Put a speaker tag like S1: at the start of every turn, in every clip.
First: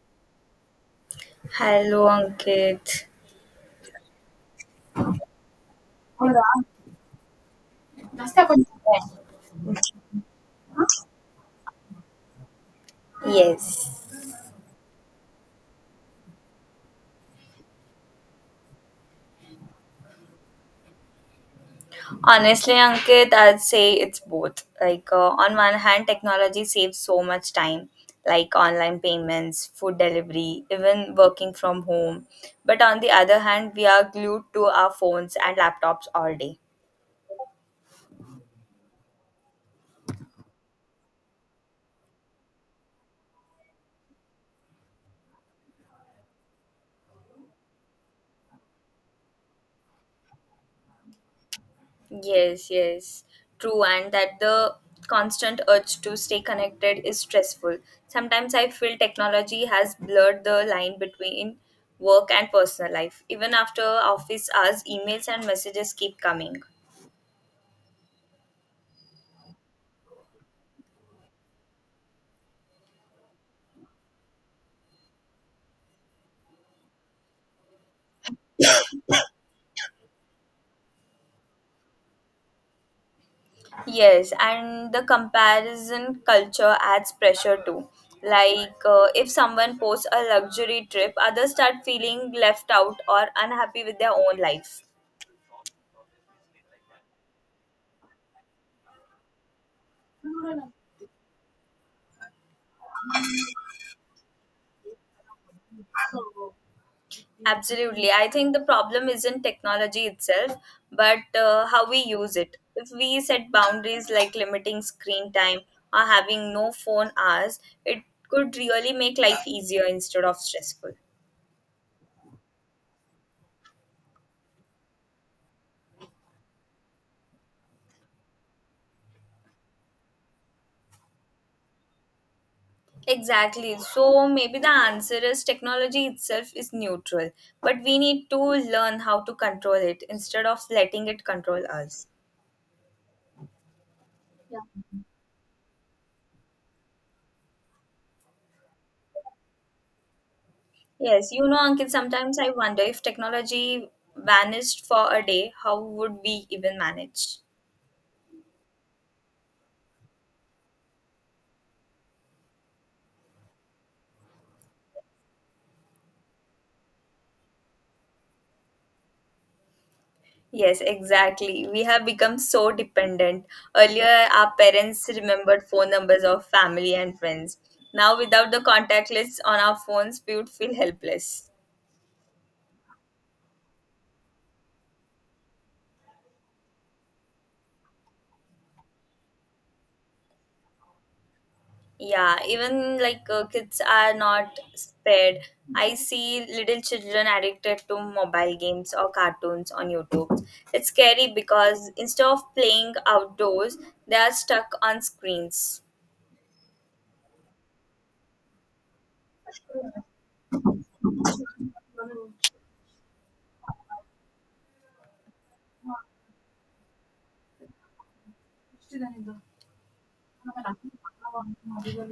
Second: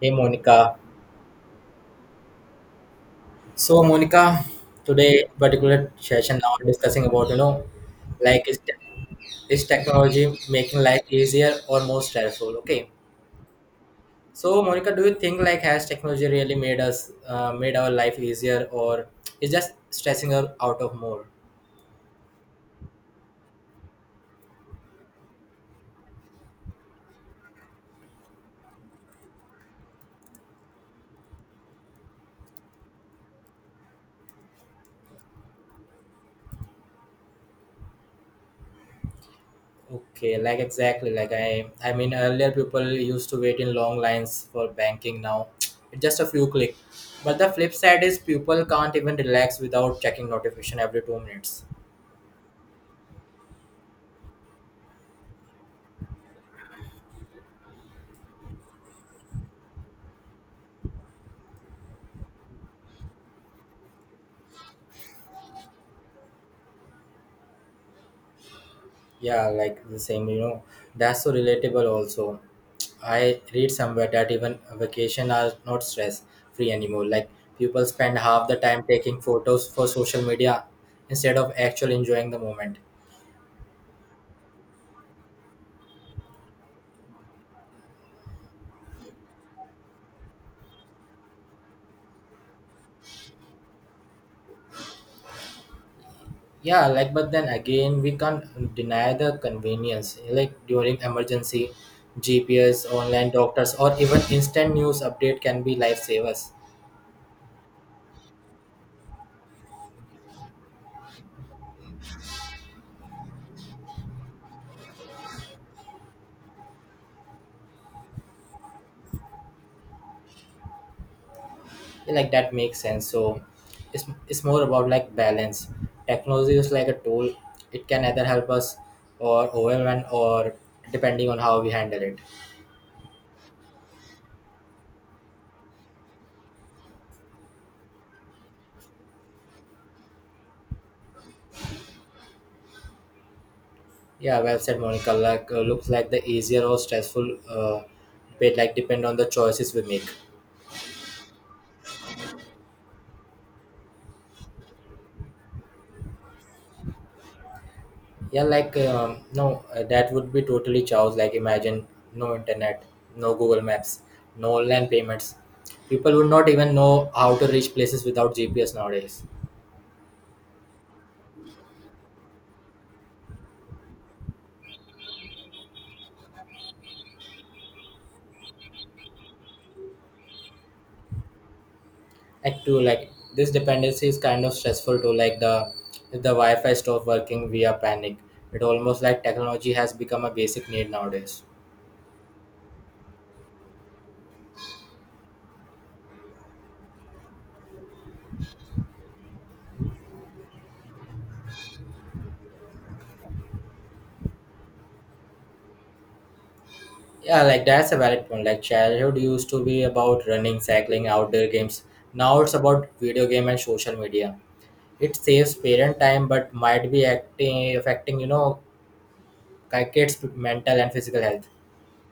S1: Hey Monica.
S2: Hello, Ankit.
S1: So Monica, today particular session
S2: Hola.
S1: now discussing about you know
S2: Basta
S1: like
S2: con
S1: is technology making life easier or more stressful? Okay.
S2: yes.
S1: So Monica, do you think like has technology really made us made our life easier or is just stressing us out of more?
S2: Honestly, Ankit, I'd say it's both. On one hand, technology saves so much time, like online payments, food delivery, even working from home. But on the other hand, we are glued to our phones and laptops all day.
S1: Okay, like exactly like I mean earlier people used to wait in long lines for banking now it's just a few click. But the flip side is people can't even relax without checking notification every 2 minutes.
S2: Yes, yes, true, and that the constant urge to stay connected is stressful. Sometimes I feel technology has blurred the line between work and personal life. Even after office hours, emails and messages keep coming.
S1: Yeah, like the same, that's so relatable also. I read somewhere that even vacation are not stress free anymore. Like people spend half the time taking photos for social media instead of actually enjoying the moment.
S2: Yes, and the comparison culture adds pressure too. If someone posts a luxury trip, others start feeling left out or unhappy with their own life.
S1: Yeah, like but then again we can't deny the convenience. Like during emergency, GPS, online doctors or even instant news update can be lifesavers.
S2: Absolutely. I think the problem isn't technology itself, but how we use it. If we set boundaries like limiting screen time or having no phone hours, it could really make life easier instead of stressful.
S1: Like that makes sense so it's more about like balance. Technology is like a tool. It can either help us or overwhelm or depending on how we handle it.
S2: Exactly. So maybe the answer is technology itself is neutral, but we need to learn how to control it instead of letting it control us.
S1: Yeah, well said, Monica. Like looks like the easier or stressful bit like depend on the choices we make.
S2: Yes, you know, Ankit, sometimes I wonder if technology vanished for a day, how would we even manage?
S1: Yeah, like no that would be totally chaos. Like imagine no internet, no Google Maps, no online payments. People would not even know how to reach places without GPS nowadays.
S2: Yes, exactly. We have become so dependent. Earlier, our parents remembered phone numbers of family and friends. Now, without the contact lists on our phones, we would feel helpless.
S1: Act to like this dependency is kind of stressful too. Like the if the wi-fi stops working we are panic. It almost like technology has become a basic need nowadays.
S2: Yeah, even like kids are not spared. I see little children addicted to mobile games or cartoons on YouTube. It's scary because instead of playing outdoors, they are stuck on screens.
S1: Yeah, like that's a valid point. Like childhood used to be about running cycling outdoor games, now it's about video game and social media. It saves parent time but might be acting affecting you know kids mental and physical health.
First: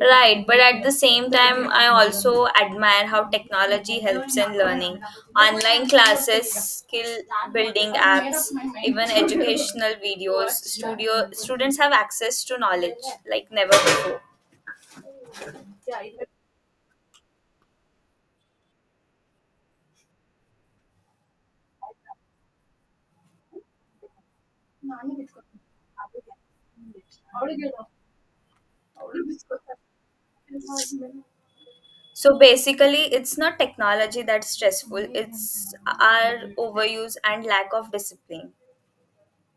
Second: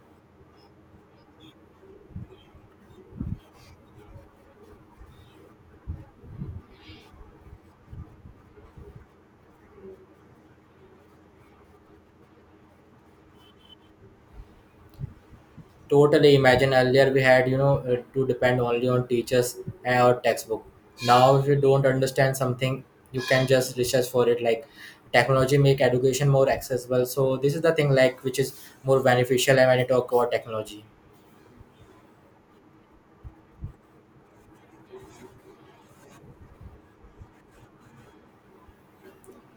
S2: Right, but at the same time, I also admire how technology helps in learning. Online classes, skill building apps, even educational videos, studio students have access to knowledge like never before.
S1: Totally. Imagine earlier we had, to depend only on teachers and our textbook. Now, if you don't understand something, you can just research for it. Like technology make education more accessible. So this is the thing, like which is more beneficial. And when you talk about technology,
S2: So basically, it's not technology that's stressful, it's our overuse and lack of discipline.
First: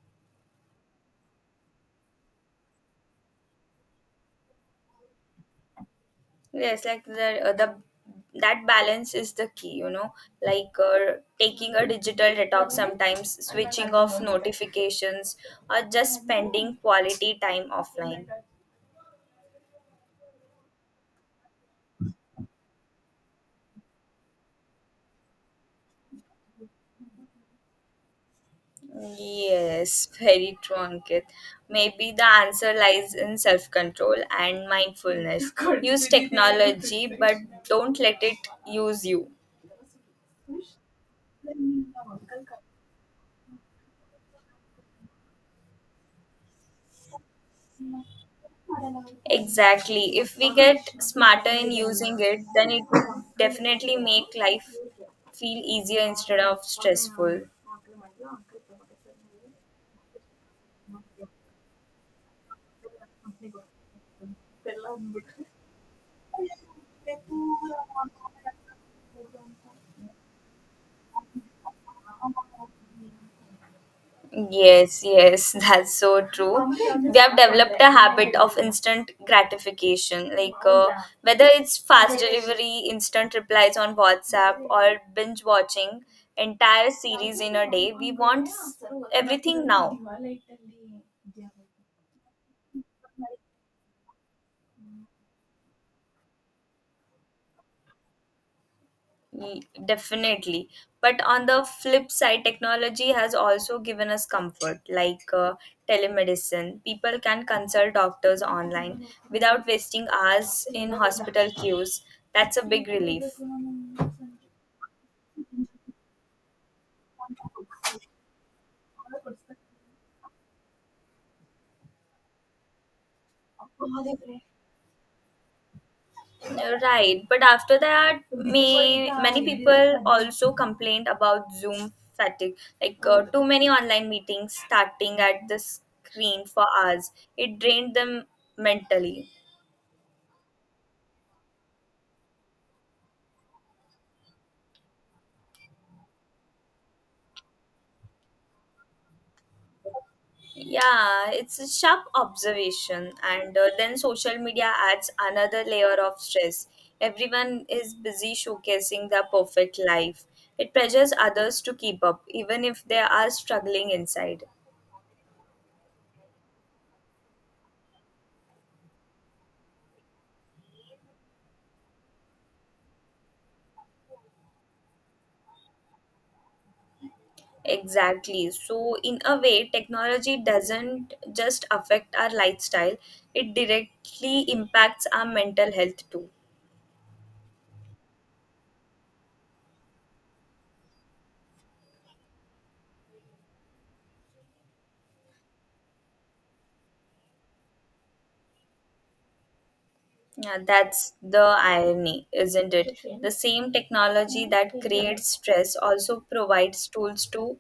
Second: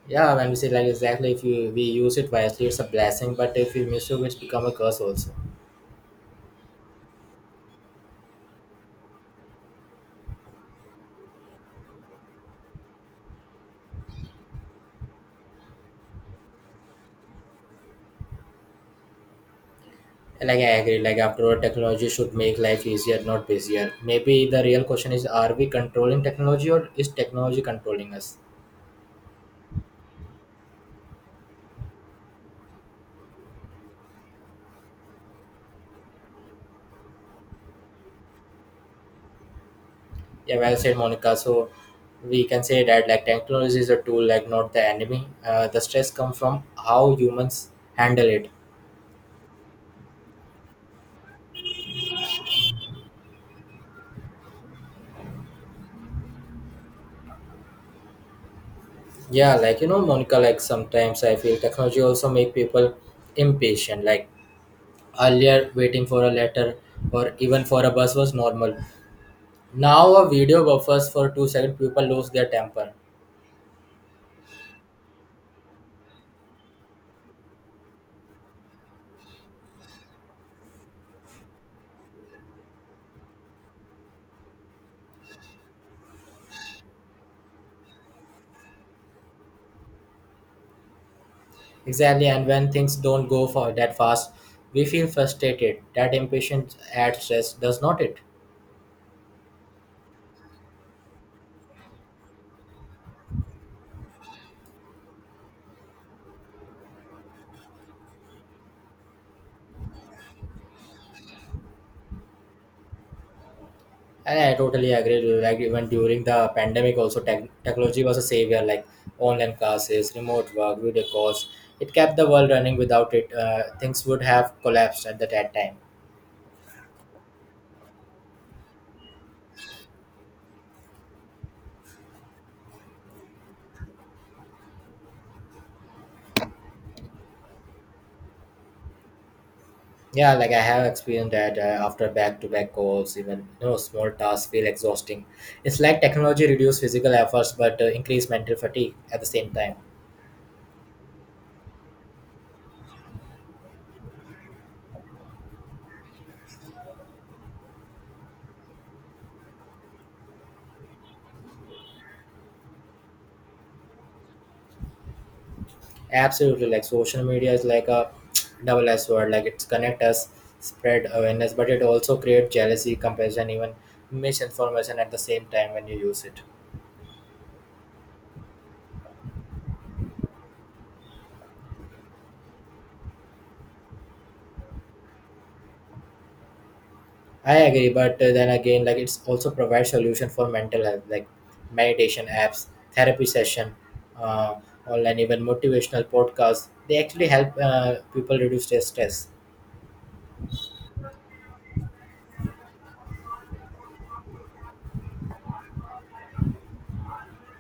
S1: yeah, when we say like exactly, if you, we use it wisely, it's a blessing. But if we misuse, it, it's become a curse also.
S2: The that balance is the key, you know, like uh, taking a digital detox sometimes, switching off notifications, or just spending quality time offline.
S1: Like I agree. Like after all, technology should make life easier, not busier. Maybe the real question is: are we controlling technology, or is technology controlling us?
S2: Yes, very true, Ankit. Maybe the answer lies in self control and mindfulness. Use technology, but don't let it use you.
S1: Yeah, well said, Monica. So we can say that like technology is a tool, like not the enemy. The stress comes from how humans handle it.
S2: Exactly. If we get smarter in using it, then it would definitely make life feel easier instead of stressful.
S1: Yeah, like you know, Monica. Like sometimes I feel technology also make people impatient. Like earlier, waiting for a letter or even for a bus was normal. Now a video buffers for 2 seconds, people lose their temper.
S2: Yes, yes, that's so true. We have developed a habit of instant gratification, whether it's fast delivery, instant replies on WhatsApp, or binge watching entire series in a day. Everything now.
S1: Exactly, and when things don't go for that fast, we feel frustrated. That impatience adds stress, does not it?
S2: Definitely. But on the flip side, technology has also given us comfort, telemedicine. People can consult doctors online without wasting hours in hospital queues. That's a big relief.
S1: I totally agree with you. Like even during the pandemic, also technology was a savior. Like online classes, remote work, video calls, it kept the world running. Without it, things would have collapsed at that time.
S2: Right, but after that, may many people also complained about Zoom fatigue, too many online meetings starting at the screen for hours. It drained them mentally.
S1: Yeah, like I have experienced that after back-to-back calls, even you know small tasks feel exhausting. It's like technology reduced physical efforts but increased mental fatigue at the same time.
S2: Yeah, it's a sharp observation, and then social media adds another layer of stress. Everyone is busy showcasing their perfect life. It pressures others to keep up, even if they are struggling inside.
S1: Absolutely, like social media is like a double edged sword. Like it's connect us, spread awareness, but it also create jealousy, compassion, even misinformation at the same time when you use it.
S2: Exactly. So, in a way, technology doesn't just affect our lifestyle, it directly impacts our mental health too.
S1: I agree, but then again, like it's also provides solution for mental health, like meditation apps, therapy session, uh, online even motivational podcasts. They actually help people reduce their stress.
S2: Yeah, that's the irony, isn't it? The same technology that creates stress also provides tools to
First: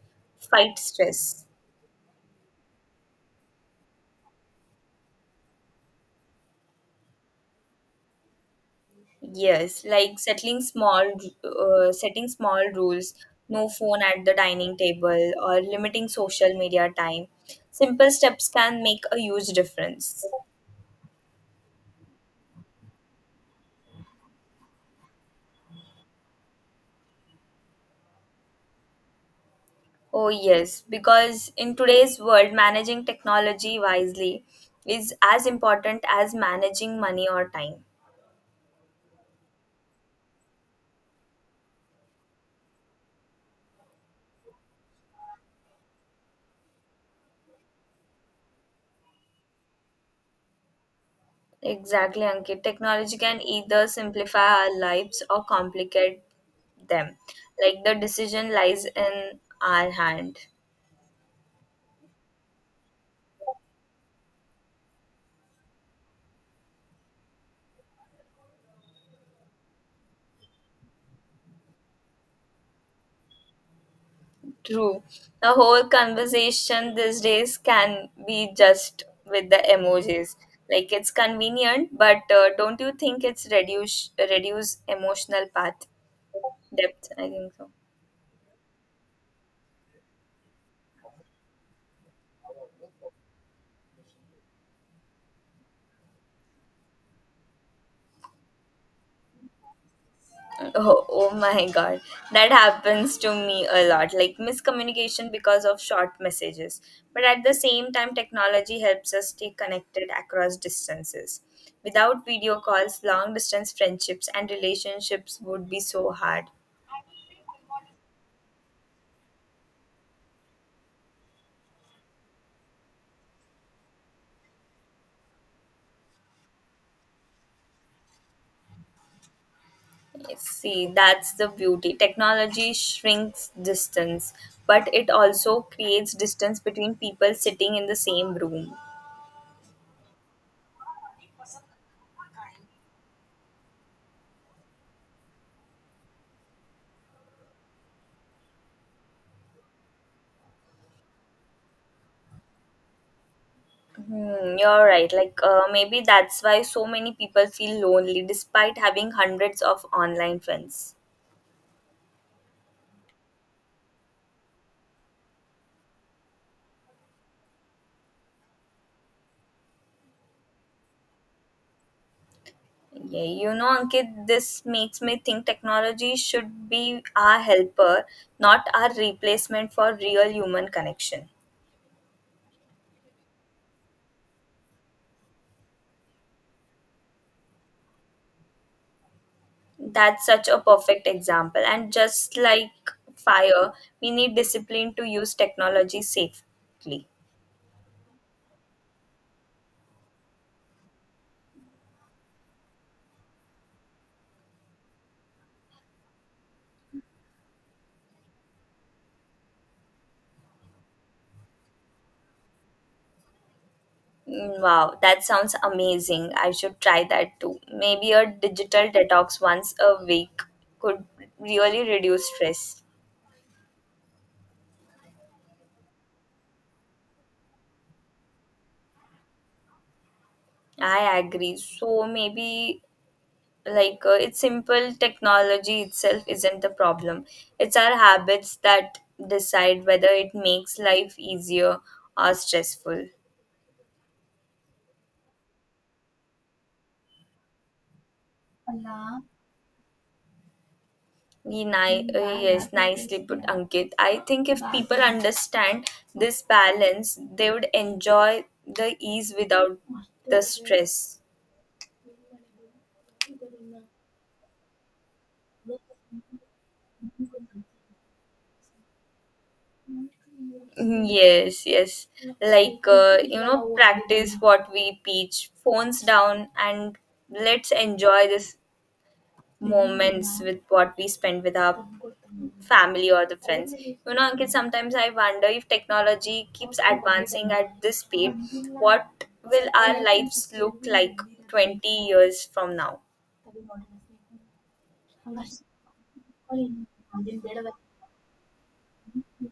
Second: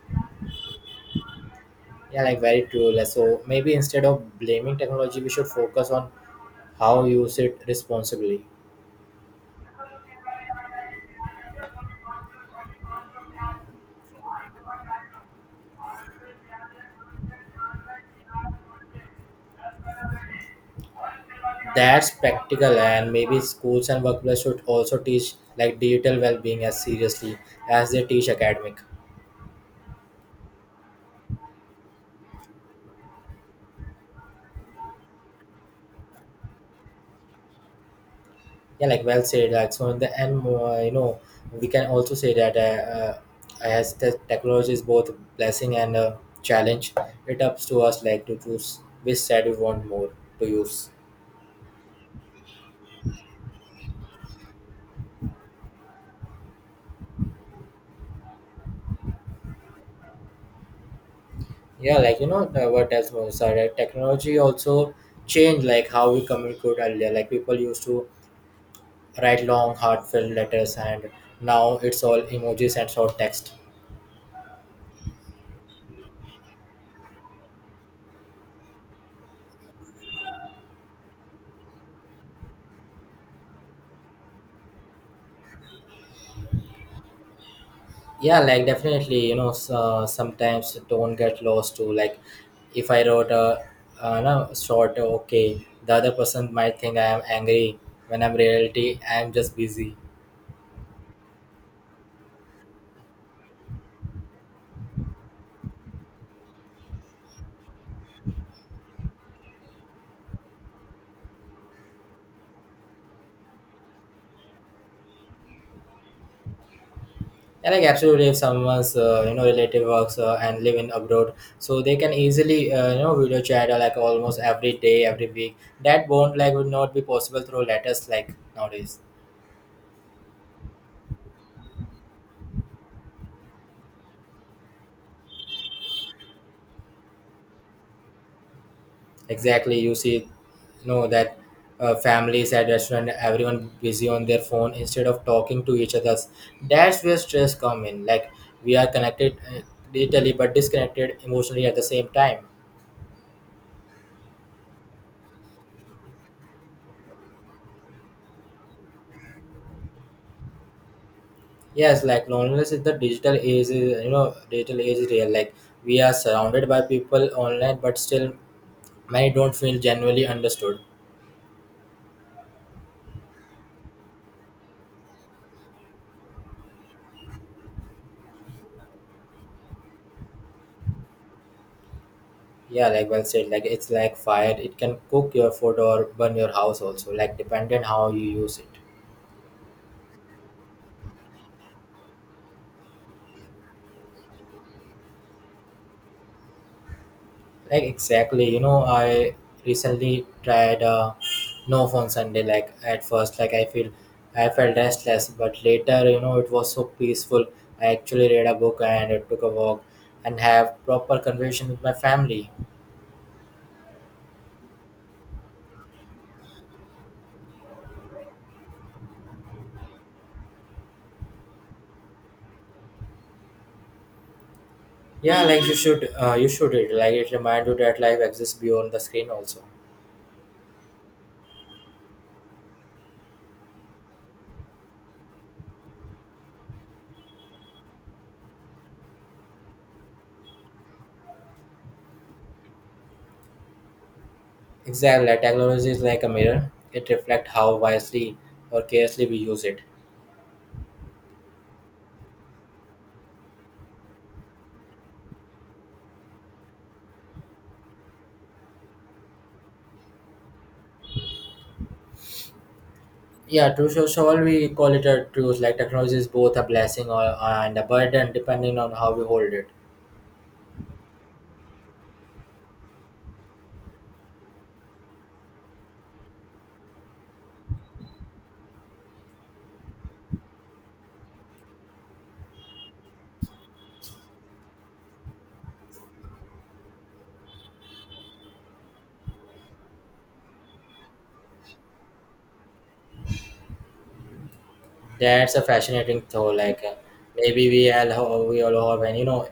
S2: fight stress.
S1: Yeah, like very true. Like, so maybe instead of blaming technology, we should focus on how use it responsibly.
S2: Yes, like settling small, Setting small rules, no phone at the dining table, or limiting social media time. Simple steps can make a huge difference.
S1: That's practical, and maybe schools and workplaces should also teach like digital well-being as seriously as they teach academic.
S2: Oh, yes, because in today's world, managing technology wisely is as important as managing money or time.
S1: Yeah, like well said. Like so, in the end, you know, we can also say that as the technology is both a blessing and a challenge, it ups to us like to choose which side we want more to use.
S2: Exactly, Ankit. Technology can either simplify our lives or complicate them. Like the decision lies in our hand.
S1: Yeah, like you know what else was that technology also changed like how we communicate earlier. Like people used to write long heartfelt letters and now it's all emojis and short text.
S2: True. The whole conversation these days can be just with the emojis. Like it's convenient, but don't you think it's reduce emotional path depth? I think so.
S1: Yeah, like definitely you know sometimes don't get lost too. Like if I wrote a no, short okay the other person might think I am angry when I'm reality I am just busy.
S2: Oh, oh my god, that happens to me a lot. Like miscommunication because of short messages. But at the same time, technology helps us stay connected across distances. Without video calls, long distance friendships and relationships would be so hard.
S1: Yeah, like absolutely if someone's you know relative works and live in abroad, so they can easily you know video chat like almost every day every week. That bond like would not be possible through letters like nowadays.
S2: See, that's the beauty. Technology shrinks distance, but it also creates distance between people sitting in the same room.
S1: Exactly, you see, know that families at restaurant, everyone busy on their phone instead of talking to each other. That's where stress come in. Like we are connected digitally but disconnected emotionally at the same time.
S2: Hmm, you're right. Maybe that's why so many people feel lonely despite having hundreds of online friends.
S1: Yes, like loneliness is the digital age. You know, digital age is real. Like we are surrounded by people online, but still many don't feel genuinely understood.
S2: Yeah, you know, Ankit, this makes me think technology should be our helper, not our replacement for real human connection.
S1: Yeah, like well said. Like it's like fire. It can cook your food or burn your house also. Like dependent how you use it.
S2: That's such a perfect example. And just like fire, we need discipline to use technology safely.
S1: Like exactly, you know, I recently tried no phone Sunday. Like at first, I felt restless, but later, you know, it was so peaceful. I actually read a book and I took a walk and have proper conversation with my family.
S2: Mm, wow, that sounds amazing. I should try that too. Maybe a digital detox once a week could really reduce stress.
S1: Yeah, like you should read. Like it reminds you that life exists beyond the screen also.
S2: I agree. So maybe like it's simple technology itself isn't the problem. It's our habits that decide whether it makes life easier or stressful.
S1: Exactly, like, technology is like a mirror. It reflects how wisely or carelessly we use it.
S2: Yes, nicely put, Ankit. I think if people understand this balance, they would enjoy the ease without the stress.
S1: Yeah, true. So, so all we call it a truth. Like technology is both a blessing or and a burden, depending on how we hold it.
S2: Yes, yes, you know, practice what we preach, phones down, and let's enjoy this moments with what we spend with our family or the friends. You know, Ankit, sometimes I wonder if technology keeps advancing at this speed, what will our lives look like 20 years from now?
S1: That's a fascinating thought. Like maybe we all have and you know,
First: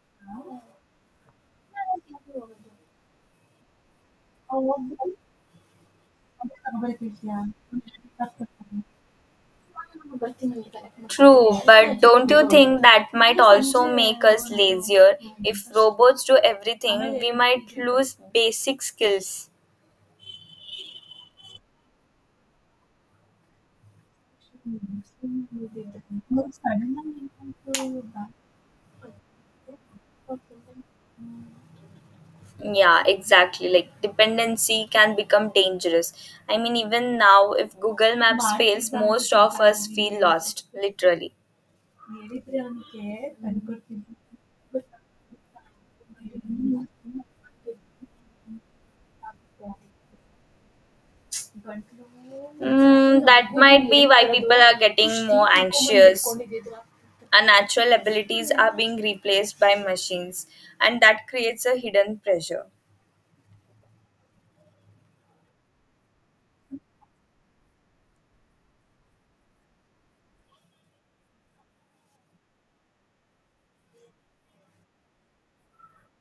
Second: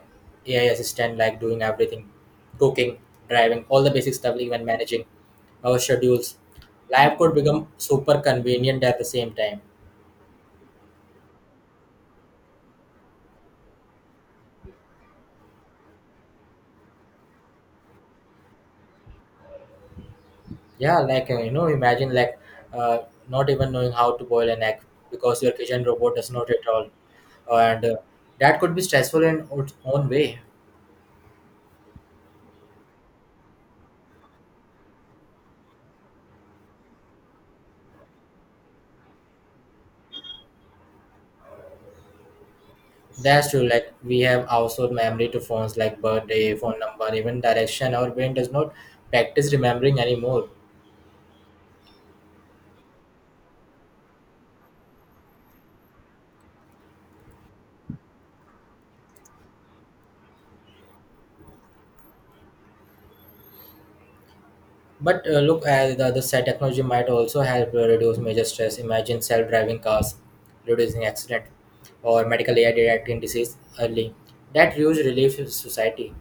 S1: AI assistant like doing everything, cooking, driving, all the basic stuff, even managing our schedules. Life could become super convenient at the same time.
S2: True, but don't you think that might also make us lazier? If robots do everything, we might lose basic skills.
S1: Yeah, like imagine like uh, not even knowing how to boil an egg because your kitchen robot does not at all, and that could be stressful in its own way.
S2: Yeah, exactly. Like dependency can become dangerous. I mean, even now, if Google Maps fails, most of us feel lost, literally.
S1: That's true. Like we have outsourced memory to phones like birthday, phone number, even direction. Our brain does not practice remembering anymore.
S2: Mm, that might be why people are getting more anxious. Our natural abilities are being replaced by machines, and that creates a hidden pressure.
S1: But look at the other side, technology might also help reduce major stress. Imagine self-driving cars reducing accident or medical AI detecting disease early. That huge relief to society,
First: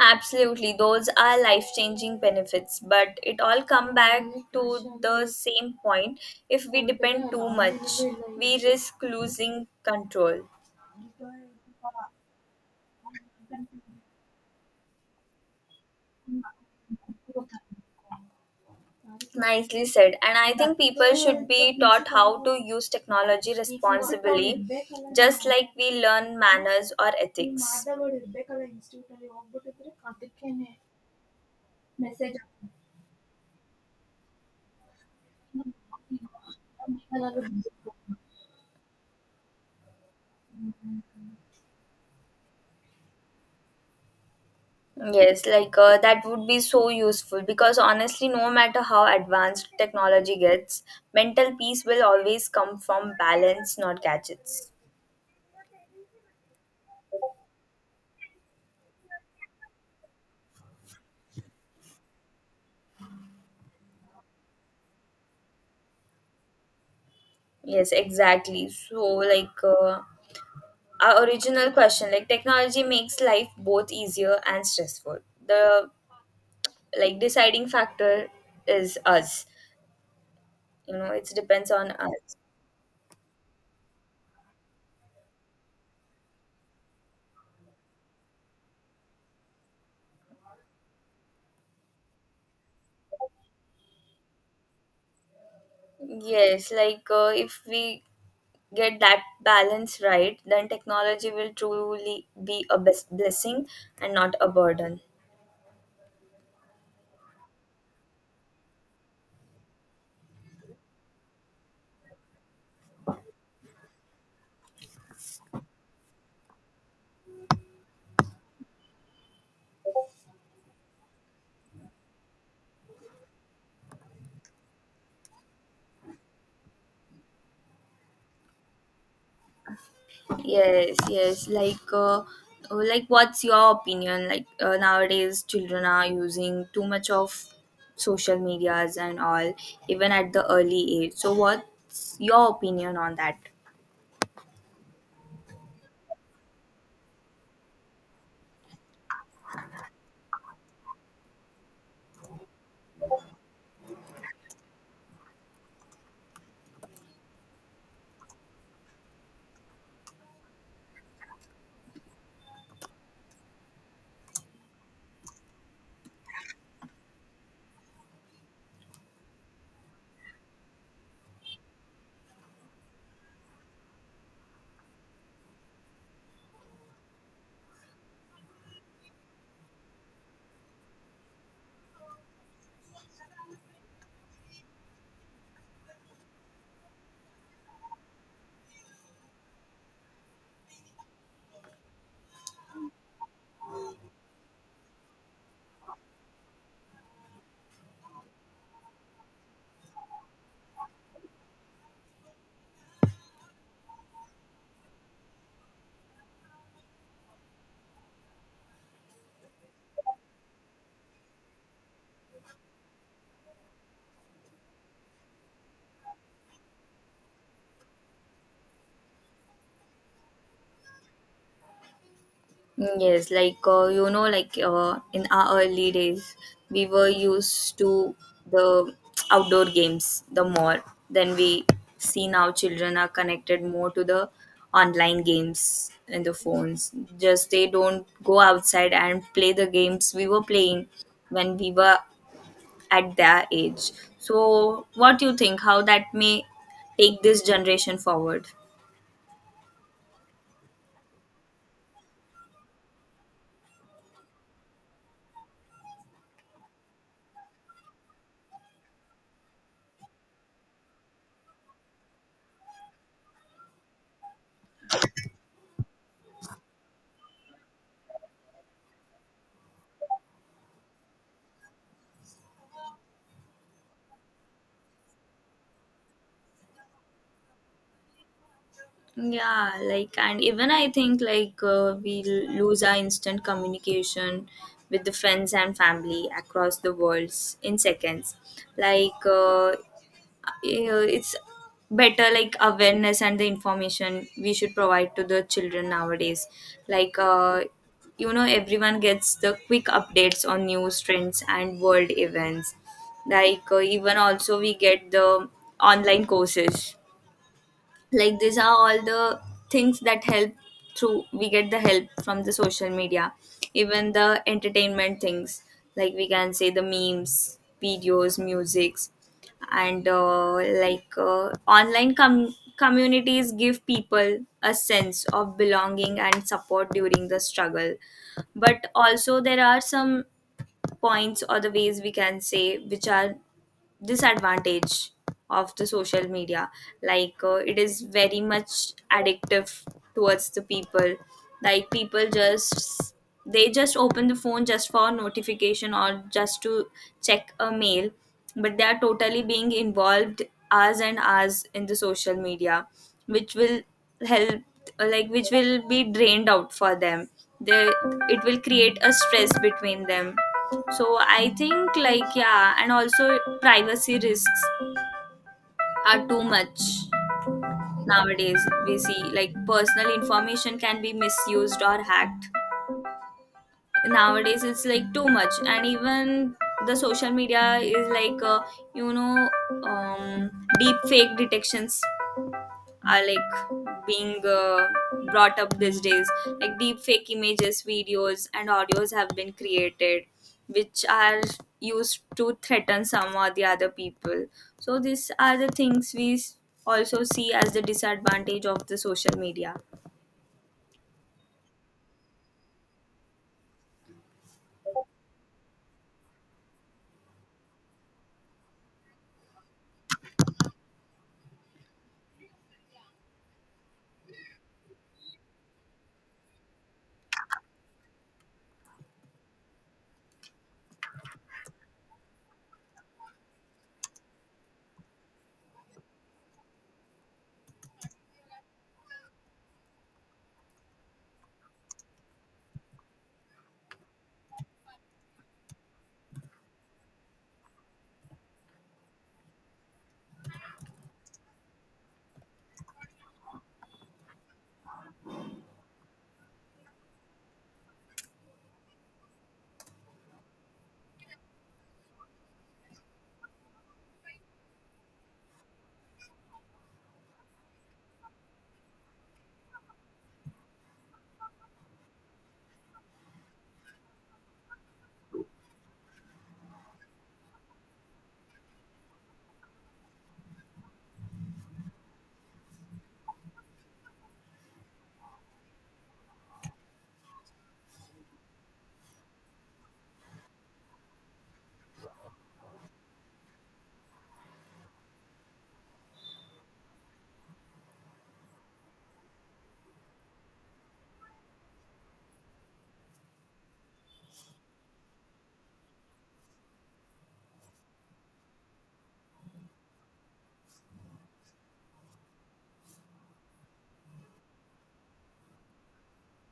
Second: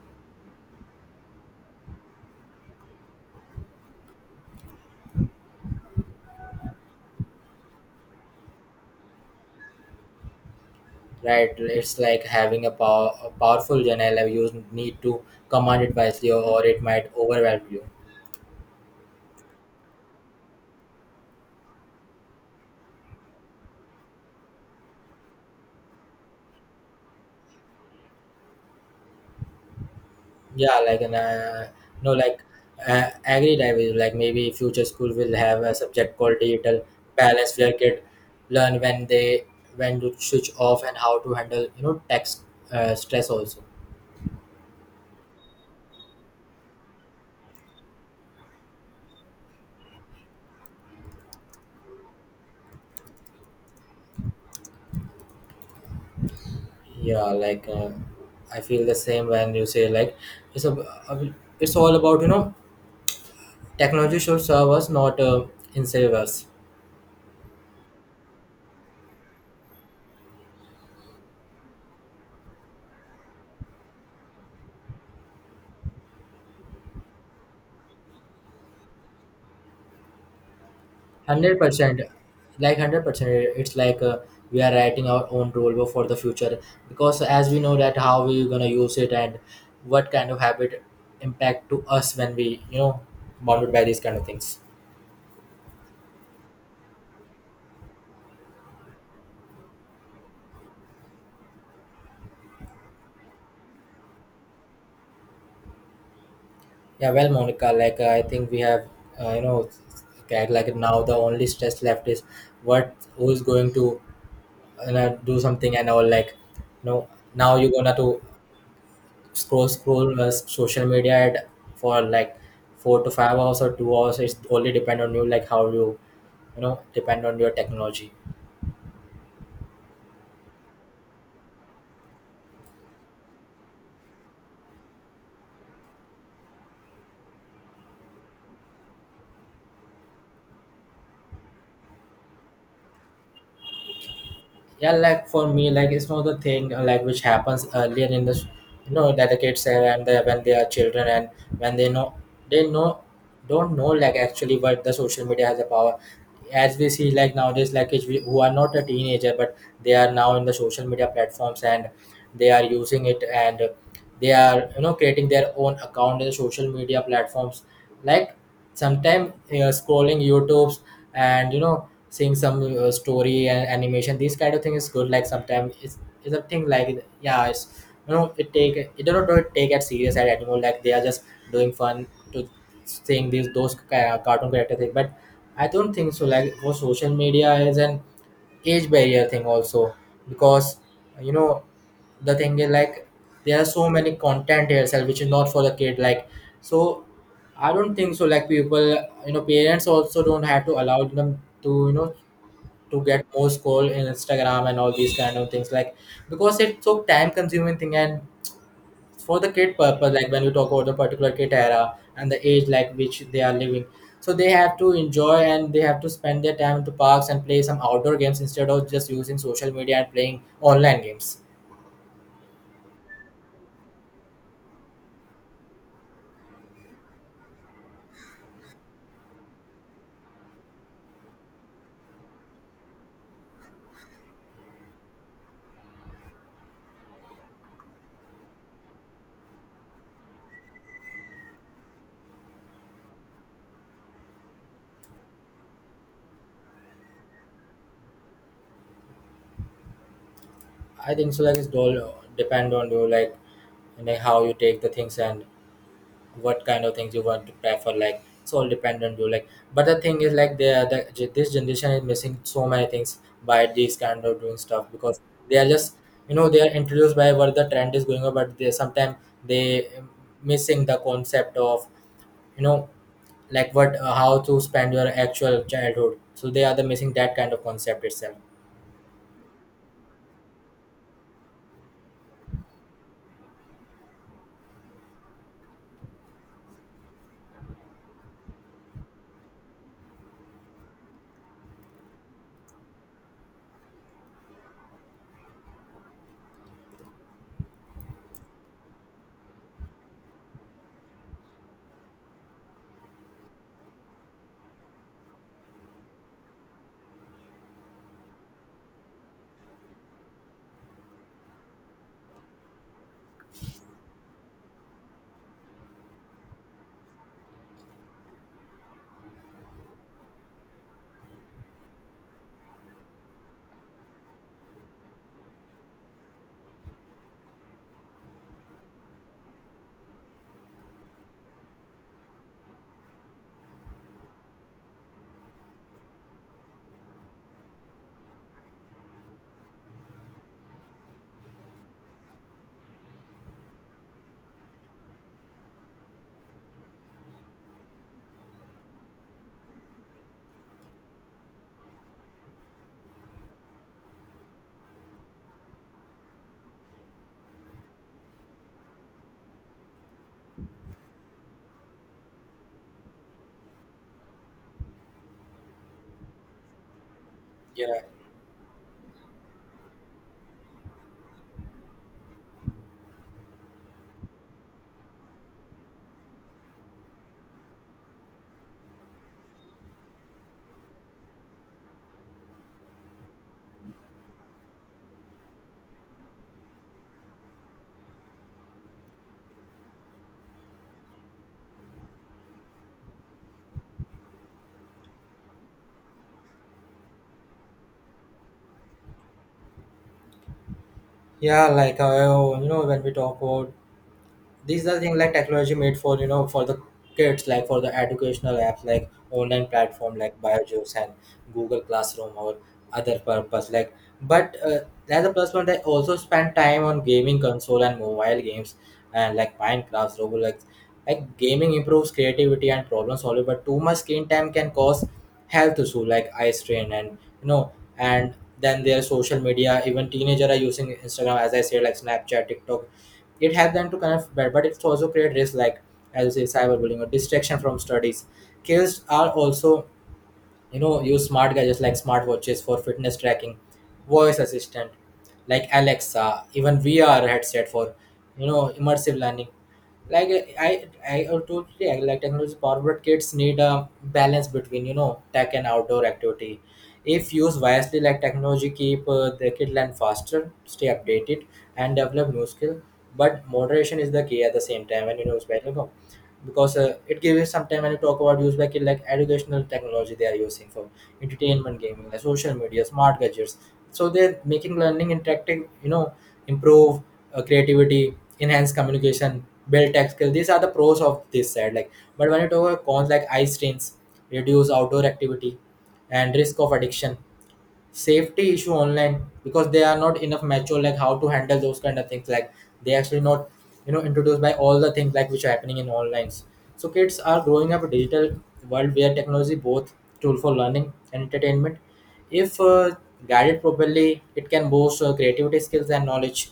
S2: Absolutely, those are life changing benefits, but it all come back to the same point. If we depend too much, we risk losing control.
S1: right? It's like having a, power, a powerful general. You need to command it wisely or it might overwhelm you.
S2: Nicely said. And I think people should be taught how to use technology responsibly, just like we learn manners or ethics.
S1: Yeah, like no, like agreed. I will like maybe future school will have a subject called digital balance where kid learn when to switch off and how to handle you know tax stress also.
S2: Yes, that would be so useful because honestly, no matter how advanced technology gets, mental peace will always come from balance, not gadgets.
S1: Yeah, like I feel the same when you say like it's a it's all about you know technology should serve us not enslave us.
S2: Yes, exactly. So, our original question, like technology makes life both easier and stressful. The deciding factor is us. You know, it
S1: Hundred
S2: depends on
S1: percent,
S2: us.
S1: like 100%. It's like we are writing our own rule for the future because as we know that how we gonna use it and what kind of habit impact to us when we you know bonded by these kind of things.
S2: Yes, if we get that balance right, then technology will truly be a blessing and not a burden.
S1: Yeah, well, Monica, like I think we have uh, you know get like now the only stress left is what who's going to you know, do something and all like you know now you're gonna to scroll social media ad for like 4 to 5 hours or 2 hours. It's only depend on you like how you you know depend on your technology.
S2: Yes, yes, like what's your opinion, nowadays children are using too much of social medias and all, even at the early age, so what's your opinion on that?
S1: Yeah, like for me like it's not the thing like which happens earlier in you know that the kids have and when they are children and when they know they know don't know like actually what the social media has a power. As we see like nowadays like kids who are not a teenager but they are now in the social media platforms and they are using it and they are you know creating their own account in the social media platforms. Like sometimes scrolling youtubes and you know seeing some story and animation these kind of thing is good. Like sometimes it's a thing like yeah it's you know it take it don't take it serious at anymore. Like they are just doing fun to seeing these those cartoon character thing. But I don't think so. Like for social media is an age barrier thing also, because you know the thing is like there are so many content itself which is not for the kid. Like so, I don't think so. Like people, you know, parents also don't have to allow them to to get more scroll in Instagram and all these kind of things. Like because it's so time consuming thing and for the kid purpose like when you talk about the particular kid era and the age like which they are living, so they have to enjoy and they have to spend their time to parks and play some outdoor games instead of just using social media and playing online games.
S2: Mm, yes, in our early days, we were used to the outdoor games the more. Then we see now children are connected more to the online games and the phones. Just they don't go outside and play the games we were playing when we were at their age. So, what do you think? How that may take this generation forward?
S1: I think so, like it's all depend on you, like and like how you take the things and what kind of things you want to prefer, like it's all dependent you, like but the thing is like they are the, this generation is missing so many things by this kind of doing stuff because they are just, you know, they are introduced by what the trend is going on, but they sometimes they missing the concept of, you know, like what how to spend your actual childhood, so they are the missing that kind of concept itself.
S2: Yeah, and even I think lose our instant communication with the friends and family across the worlds in seconds. like uh, you know, it's better like awareness and the information we should provide to the children nowadays. like uh, you know, everyone gets the quick updates on news trends and world events. Even also we get the online courses, like these are all the things that help through. We get the help from the social media, even the entertainment things, like we can say the memes videos musics. And like Online communities give people a sense of belonging and support during the struggle. But also there are some points or the ways we can say which are disadvantage of the social media. It is very much addictive towards the people. Like people just They just open the phone just for notification or just to check a mail, but they are totally being involved hours and hours in the social media, which will help, like which will be drained out for them. They It will create a stress between them. So I think like, yeah, and also privacy risks are too much
S1: Yeah,
S2: nowadays. We see like personal information can be misused or hacked. Nowadays it's like too much, and even the social media is you know um, deep fake detections are like being brought up these days. Like deep fake images videos and audios have been created which are used to threaten some or the other people. So these are the things we also see as the disadvantage of the social media.
S1: yeah, like you know, when we talk about these are things like technology made for, you know, for the kids, like for the educational apps like online platform like biojuice and Google Classroom or other purpose, like but as a plus one they also spend time on gaming console and mobile games, and like Minecraft, Roblox. Like gaming improves creativity and problem solving, but too much screen time can cause health issue like eye strain and, you know, and than their social media, even teenager are using Instagram, as I said, like Snapchat, TikTok. It helps them to kind of better, but it's also create risk like, as you say, cyberbullying or distraction from studies. Kids are also, you know, use smart gadgets like smartwatches for fitness tracking, voice assistant like Alexa, even VR headset for, you know, immersive learning. Like i i I totally agree. Like technology forward kids need a balance between, you know, tech and outdoor activity. If used wisely, like technology keep the kid learn faster, stay updated, and develop new skill. But moderation is the key at the same time. When, you know, it's very because it gives some time when you talk about use back in, like educational technology they are using for entertainment, gaming, like social media, smart gadgets, so they're making learning interactive, you know, improve creativity, enhance communication, build tech skills, these are the pros of this side. Like but when you talk about cons like eye strains, reduce outdoor activity, and risk of addiction, safety issue online, because they are not enough mature like how to handle those kind of things, like they actually not, you know, introduced by all the things like which are happening in onlines. So kids are growing up a digital world where technology both tool for learning and entertainment. If guided properly, it can boost creativity skills and knowledge,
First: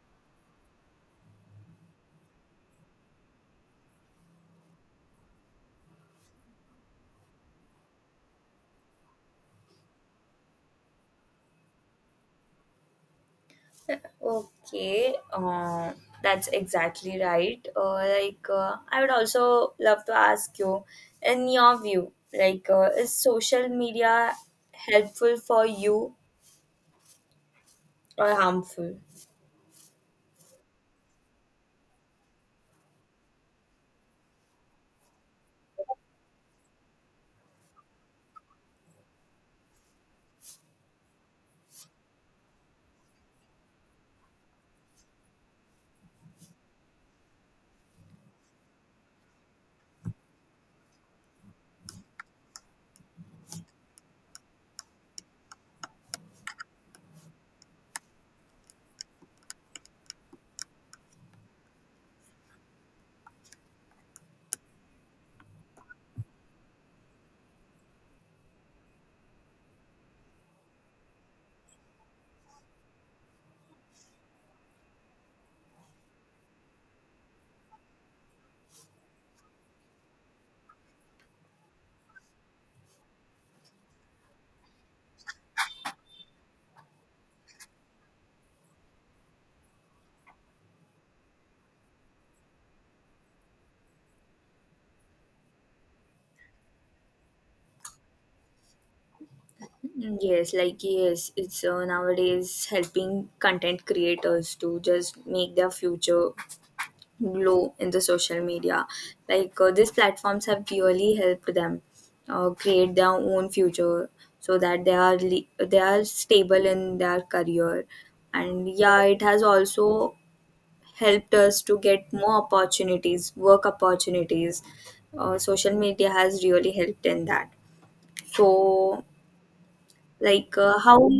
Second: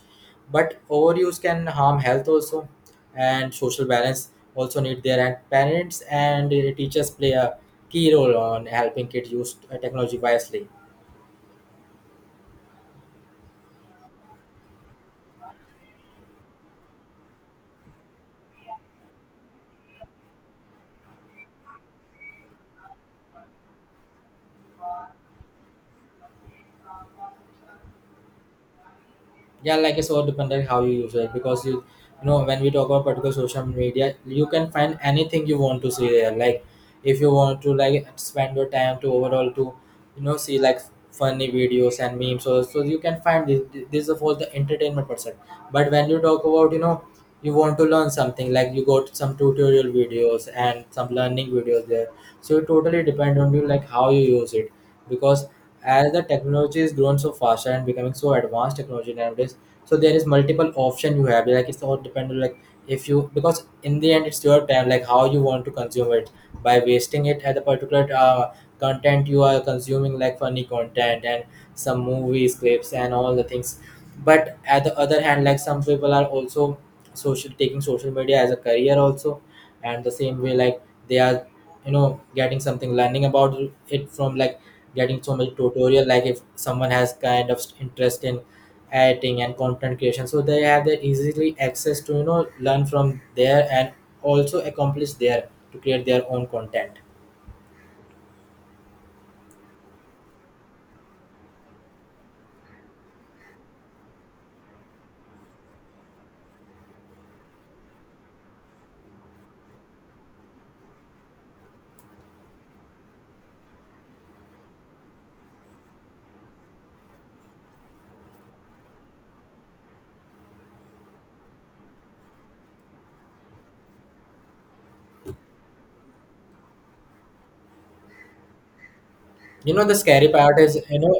S1: but overuse can harm health also, and social balance also need their hand. Parents and teachers play a key role on helping kids use technology wisely.
S2: Okay, that's exactly right. I would also love to ask you, in your view, is social media helpful for you or harmful?
S1: Yeah, like it's all dependent how you use it, because you know, when we talk about particular social media you can find anything you want to see there. Like if you want to like spend your time to overall to, you know, see like funny videos and memes, so you can find this is for the entertainment person. But when you talk about, you know, you want to learn something like you got some tutorial videos and some learning videos there, so it totally depend on you like how you use it. Because as the technology is grown so faster and becoming so advanced technology nowadays, so there is multiple option you have, like it's all dependent like, if you, because in the end it's your time, like how you want to consume it by wasting it at the particular content you are consuming, like funny content and some movies clips and all the things. But at the other hand, like some people are also social, taking social media as a career also, and the same way like they are, you know, getting something learning about it from like getting so much tutorial, like if someone has kind of interest in editing and content creation, so they have the easily access to, you know, learn from there and also accomplish there to create their own content.
S2: Mm, yes, like yes, it's nowadays helping content creators to just make their future glow in the social media. These platforms have clearly helped them create their own future so that they are they are stable in their career. And yeah, it has also helped us to get more opportunities, work opportunities. Social media has really helped in that. So
S1: you know the scary part
S2: like
S1: is you
S2: how
S1: know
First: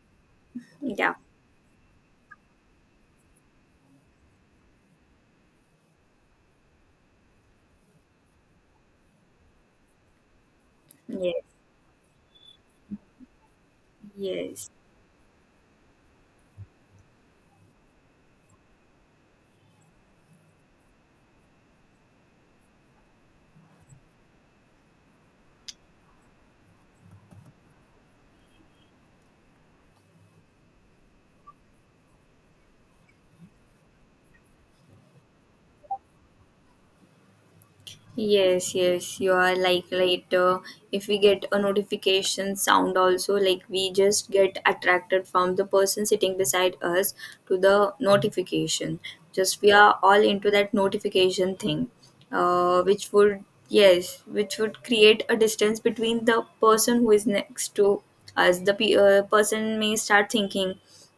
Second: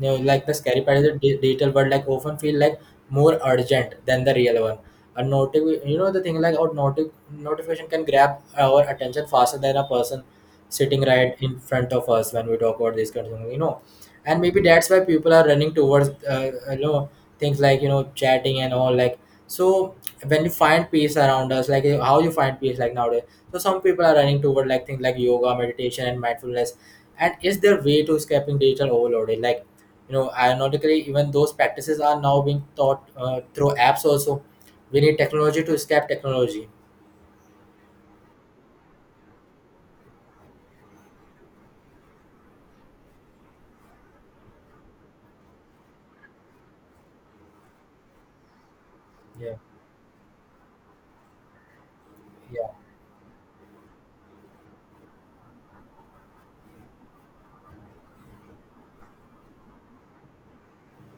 S1: you know, like the scary part is
S2: yeah,
S1: the digital world like often feel like more urgent than the real one. A you know the thing like our notification can grab our attention faster than a person sitting right
S2: yes,
S1: in front of us, when we talk about this kind of thing, you know. And maybe
S2: yes,
S1: that's why people are running towards you know, things like, you know, chatting and all. Like so, when you find peace around us, like how you find peace, like nowadays, so some people are running toward like things like yoga, meditation, and mindfulness, and is their way to escaping digital overloading. Like, you know, ironically even those practices are now being taught through apps also. We need technology to escape technology.
S2: yes, yes, you are like later. If we get a notification sound also, like we just get attracted from the person sitting beside us to the notification,
S1: Yeah.
S2: just we are all into that notification thing,
S1: Yeah.
S2: which would, yes, which would create a distance between the person who is next to us. The person may start thinking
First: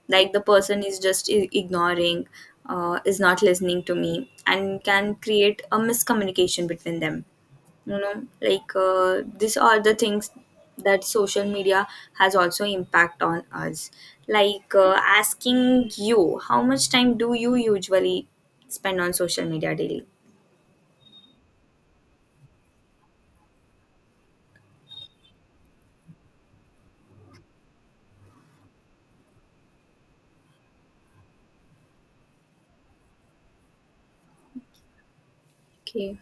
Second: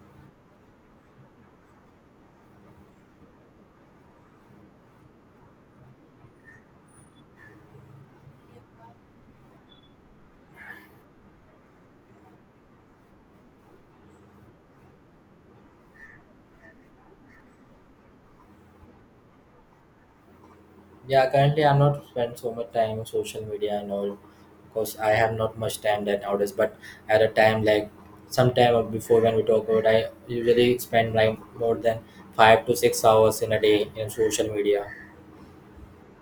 S2: like the person is just ignoring, is not listening to me, and can create a miscommunication between them, you know. These are the things that social media has also impact on us. Asking you, how much time do you usually spend on social media daily?
S1: Yeah, currently I'm not spend so much time on social media and all, because I have not much time that nowadays. But at a time like, sometime before when we talk about, I usually spend like more than 5 to 6 hours in a day in social media.
S2: Okay.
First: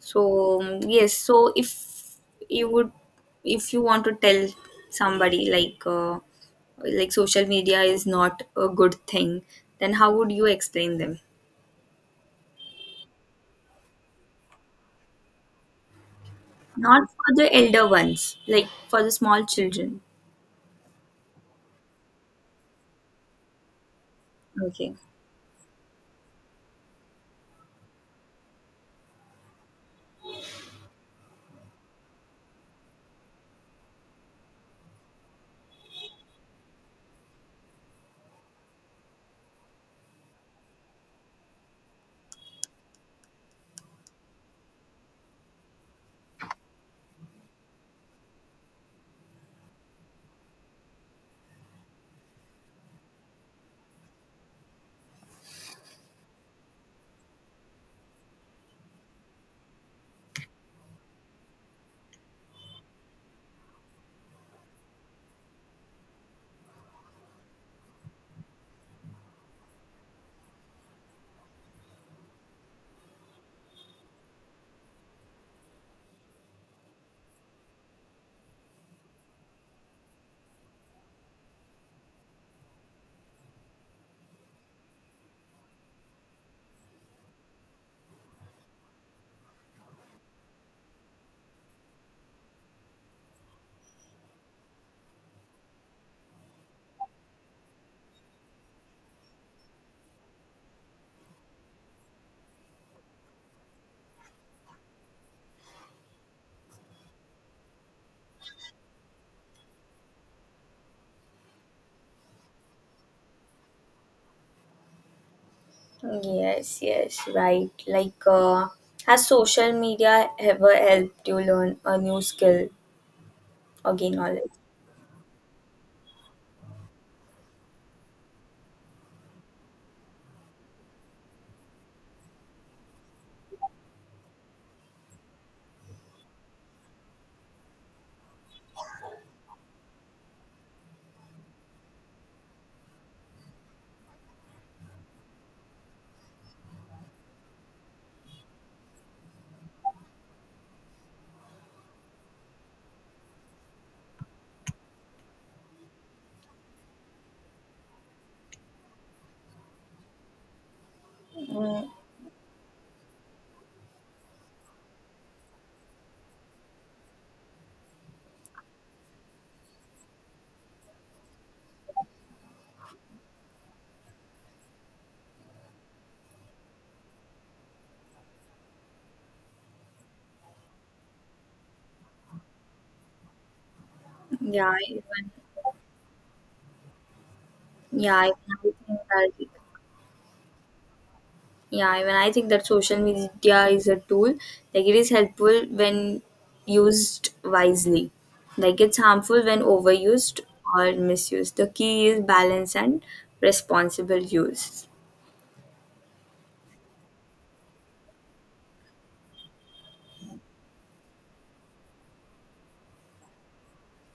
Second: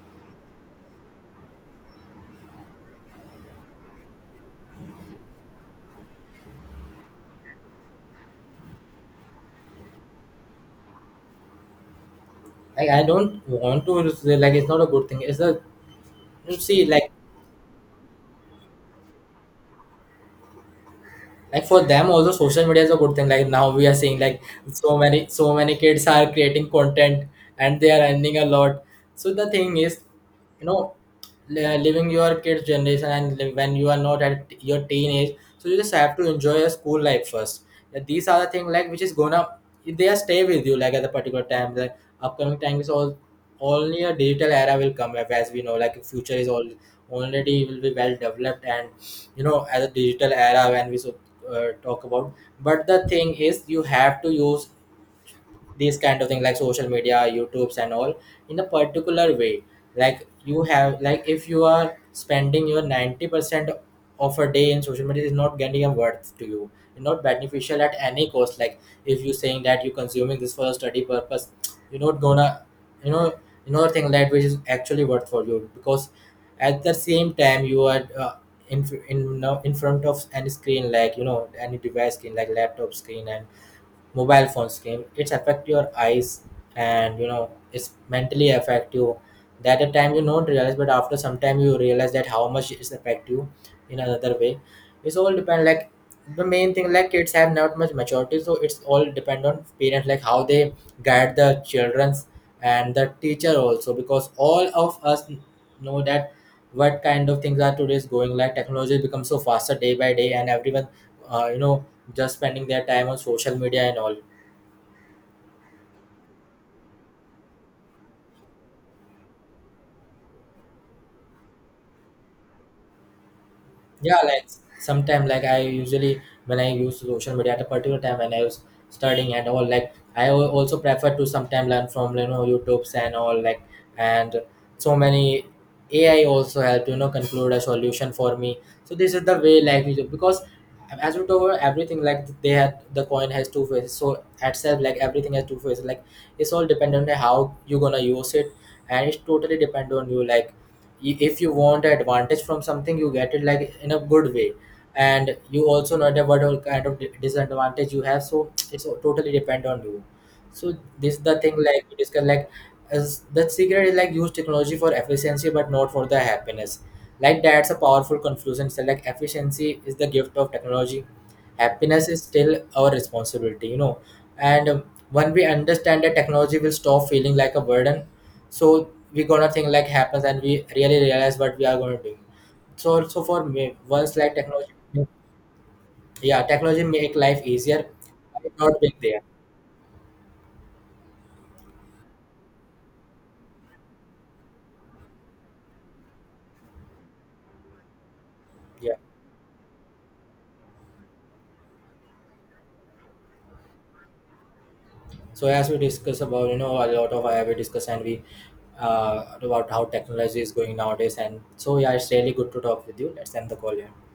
S2: So yes, so if you would, if you want to tell somebody like social media is not a good thing, then how would you explain them?
S1: Like I don't want to say, like it's not a good thing. It's a, you see
S2: Not
S1: like.
S2: for the elder ones, like for the small children.
S1: Like for them also social media is a good thing, like now we are seeing like
S2: Okay.
S1: so many kids are creating content and they are earning a lot. So the thing is, you know, living your kids generation, and when you are not at your teenage, so you just have to enjoy your school life first. Like, these are the thing like which is gonna, they are stay with you, like at a particular time, the upcoming time is all only a digital era will come up, as we know like future is all already will be well developed and, you know, as a digital era when we so, talk about, but the thing is you have to use these kind of things like social media, youtubes and all, in a particular way. Like you have like if you are spending your 90% of a day in social media, is not getting a worth to you, it's not beneficial at any cost. Like if you saying that you're consuming this for a study purpose, you're not gonna, you know, you know thing that which is actually worth for you. Because at the same time you are in front of any screen, like you know, any device screen like laptop screen and mobile phones screen, it's affect your eyes, and, you know, it's mentally affect you. That at time you don't realize, but after some time you realize that how much it's affect you in another way. It's all depend like the main thing like kids have not much maturity, so it's all depend on parents like how they guide the childrens and the teacher also, because all of us know that what kind of things are today's going, like technology becomes so faster day by day, and everyone you know, just spending their time on social media and all.
S2: Yes, yes, right. Like, has social media ever helped you learn a new skill or gain
S1: Yeah, like
S2: knowledge?
S1: sometime like I usually when I use social media at a particular time when I was studying and all, like I also prefer to sometime learn from, you know, YouTube's and all, like, and so many AI also help, you know, conclude a solution for me. So this is the way like we do, because as we told, everything like they had, the coin has two faces. So at self like everything has two faces. Like it's all dependent on how you're gonna use it, and it's totally depend on you like, if you want advantage from something you get it like in a good way, and you also know that what all kind of disadvantage you have, so it's totally depend on you. So this is the thing like
S2: Mm,
S1: we discuss like, as the secret is like use technology for efficiency but not for the happiness. Like that's a powerful conclusion, so like efficiency is the gift of technology, happiness is still our responsibility, you know. And when we understand that, technology will stop feeling like a burden. So we gonna think like happens and we really realize what we are gonna do. So for me once like technology,
S2: yeah, even
S1: yeah, technology make life easier,
S2: yeah,
S1: but it's not being
S2: even
S1: there.
S2: I think that Yeah, even I think that social media is a tool. Like it is helpful when used wisely. Like
S1: Yeah,
S2: it's harmful when overused or misused. The key is balance and responsible use.
S1: so as we discuss about, you know, a lot of we discuss and we about how technology is going nowadays, and so yeah, it's really good to talk with you. Let's end the call here.